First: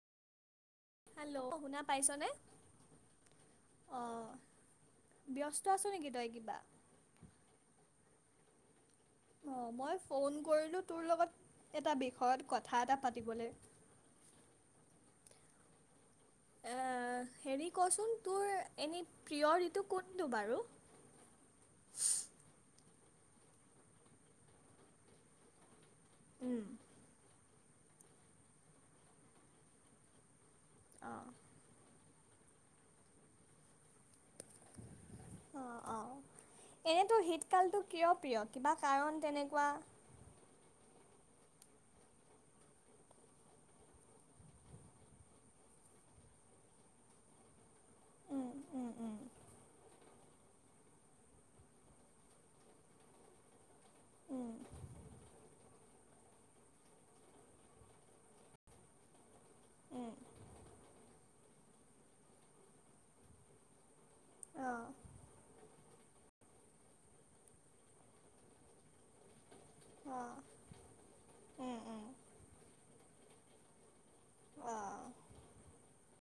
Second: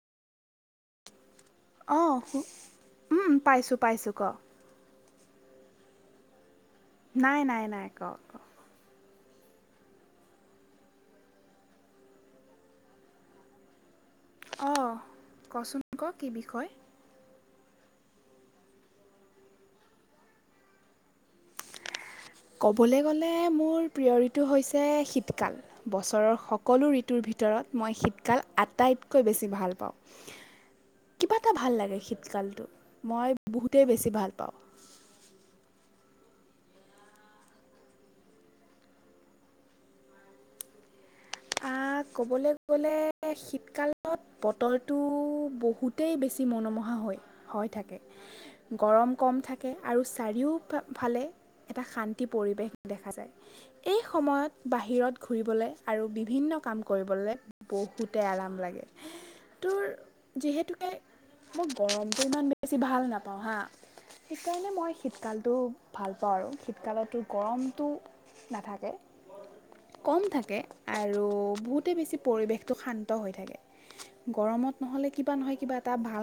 Hello শুনা অম পাইছনে? পাইছোঁ পাইছোঁ ক। অঁ ব্যস্ত আছ নেকি তই কিবা। নাই নাই নাই ক ক। অ মই ফোন কৰিলো তোৰ লগত এটা বিষয়ত কথা এটা পাতিবলৈ। অ কচোন। ক কি বিষয়। হেৰি কচোন তোৰ এনে প্ৰিয় ঋতু কোনটো বাৰু। ক'লে গ'লে মোৰ প্ৰিয় ঋতু হৈছে শীতকাল। বছৰৰ উম। সকলো ঋতুৰ ভিতৰত। ভিতৰত মই শীতকাল আটাইতকৈ বেছি ভাল পাওঁ। অঁ কিবা এটা ভাল লাগে শীত। আজি কালিটো মই বহুতেই বেছি ভাল পাওঁ। অ অ এনেতো শীতকালটো কিয় প্ৰিয় কিবা কাৰণ তেনেকুৱা। ক'বলৈ গ'লে শীতকালত বতৰটো বহুতেই বেছি মনোমোহা হৈ হৈ থাকে উম উম গৰম উম কম থাকে আৰু চাৰিও ফালে এটা শান্তি পৰিৱেশ দেখা যায়। এই সময়ত উম বাহিৰত ঘূৰিবলৈ। আৰু বি। ভিন্ন কাম কৰিবলে বহুতে আৰাম লাগে। তোৰ উম যিহেতুকে মই গৰমটো ইমান বেছি ভাল নাপাওঁ হা। সেইকাৰণে অঁ মই শীতকালটো,। ভাল পাওঁ আৰু শীতকালতো গৰমটো নাথাকে। কম অঁ থাকে। আৰু উম বহুতে উম বেছি পৰিৱেশটো শান্ত হৈ থাকে। গৰমত অঁ নহ'লে কিবা নহয় কিবা এটা,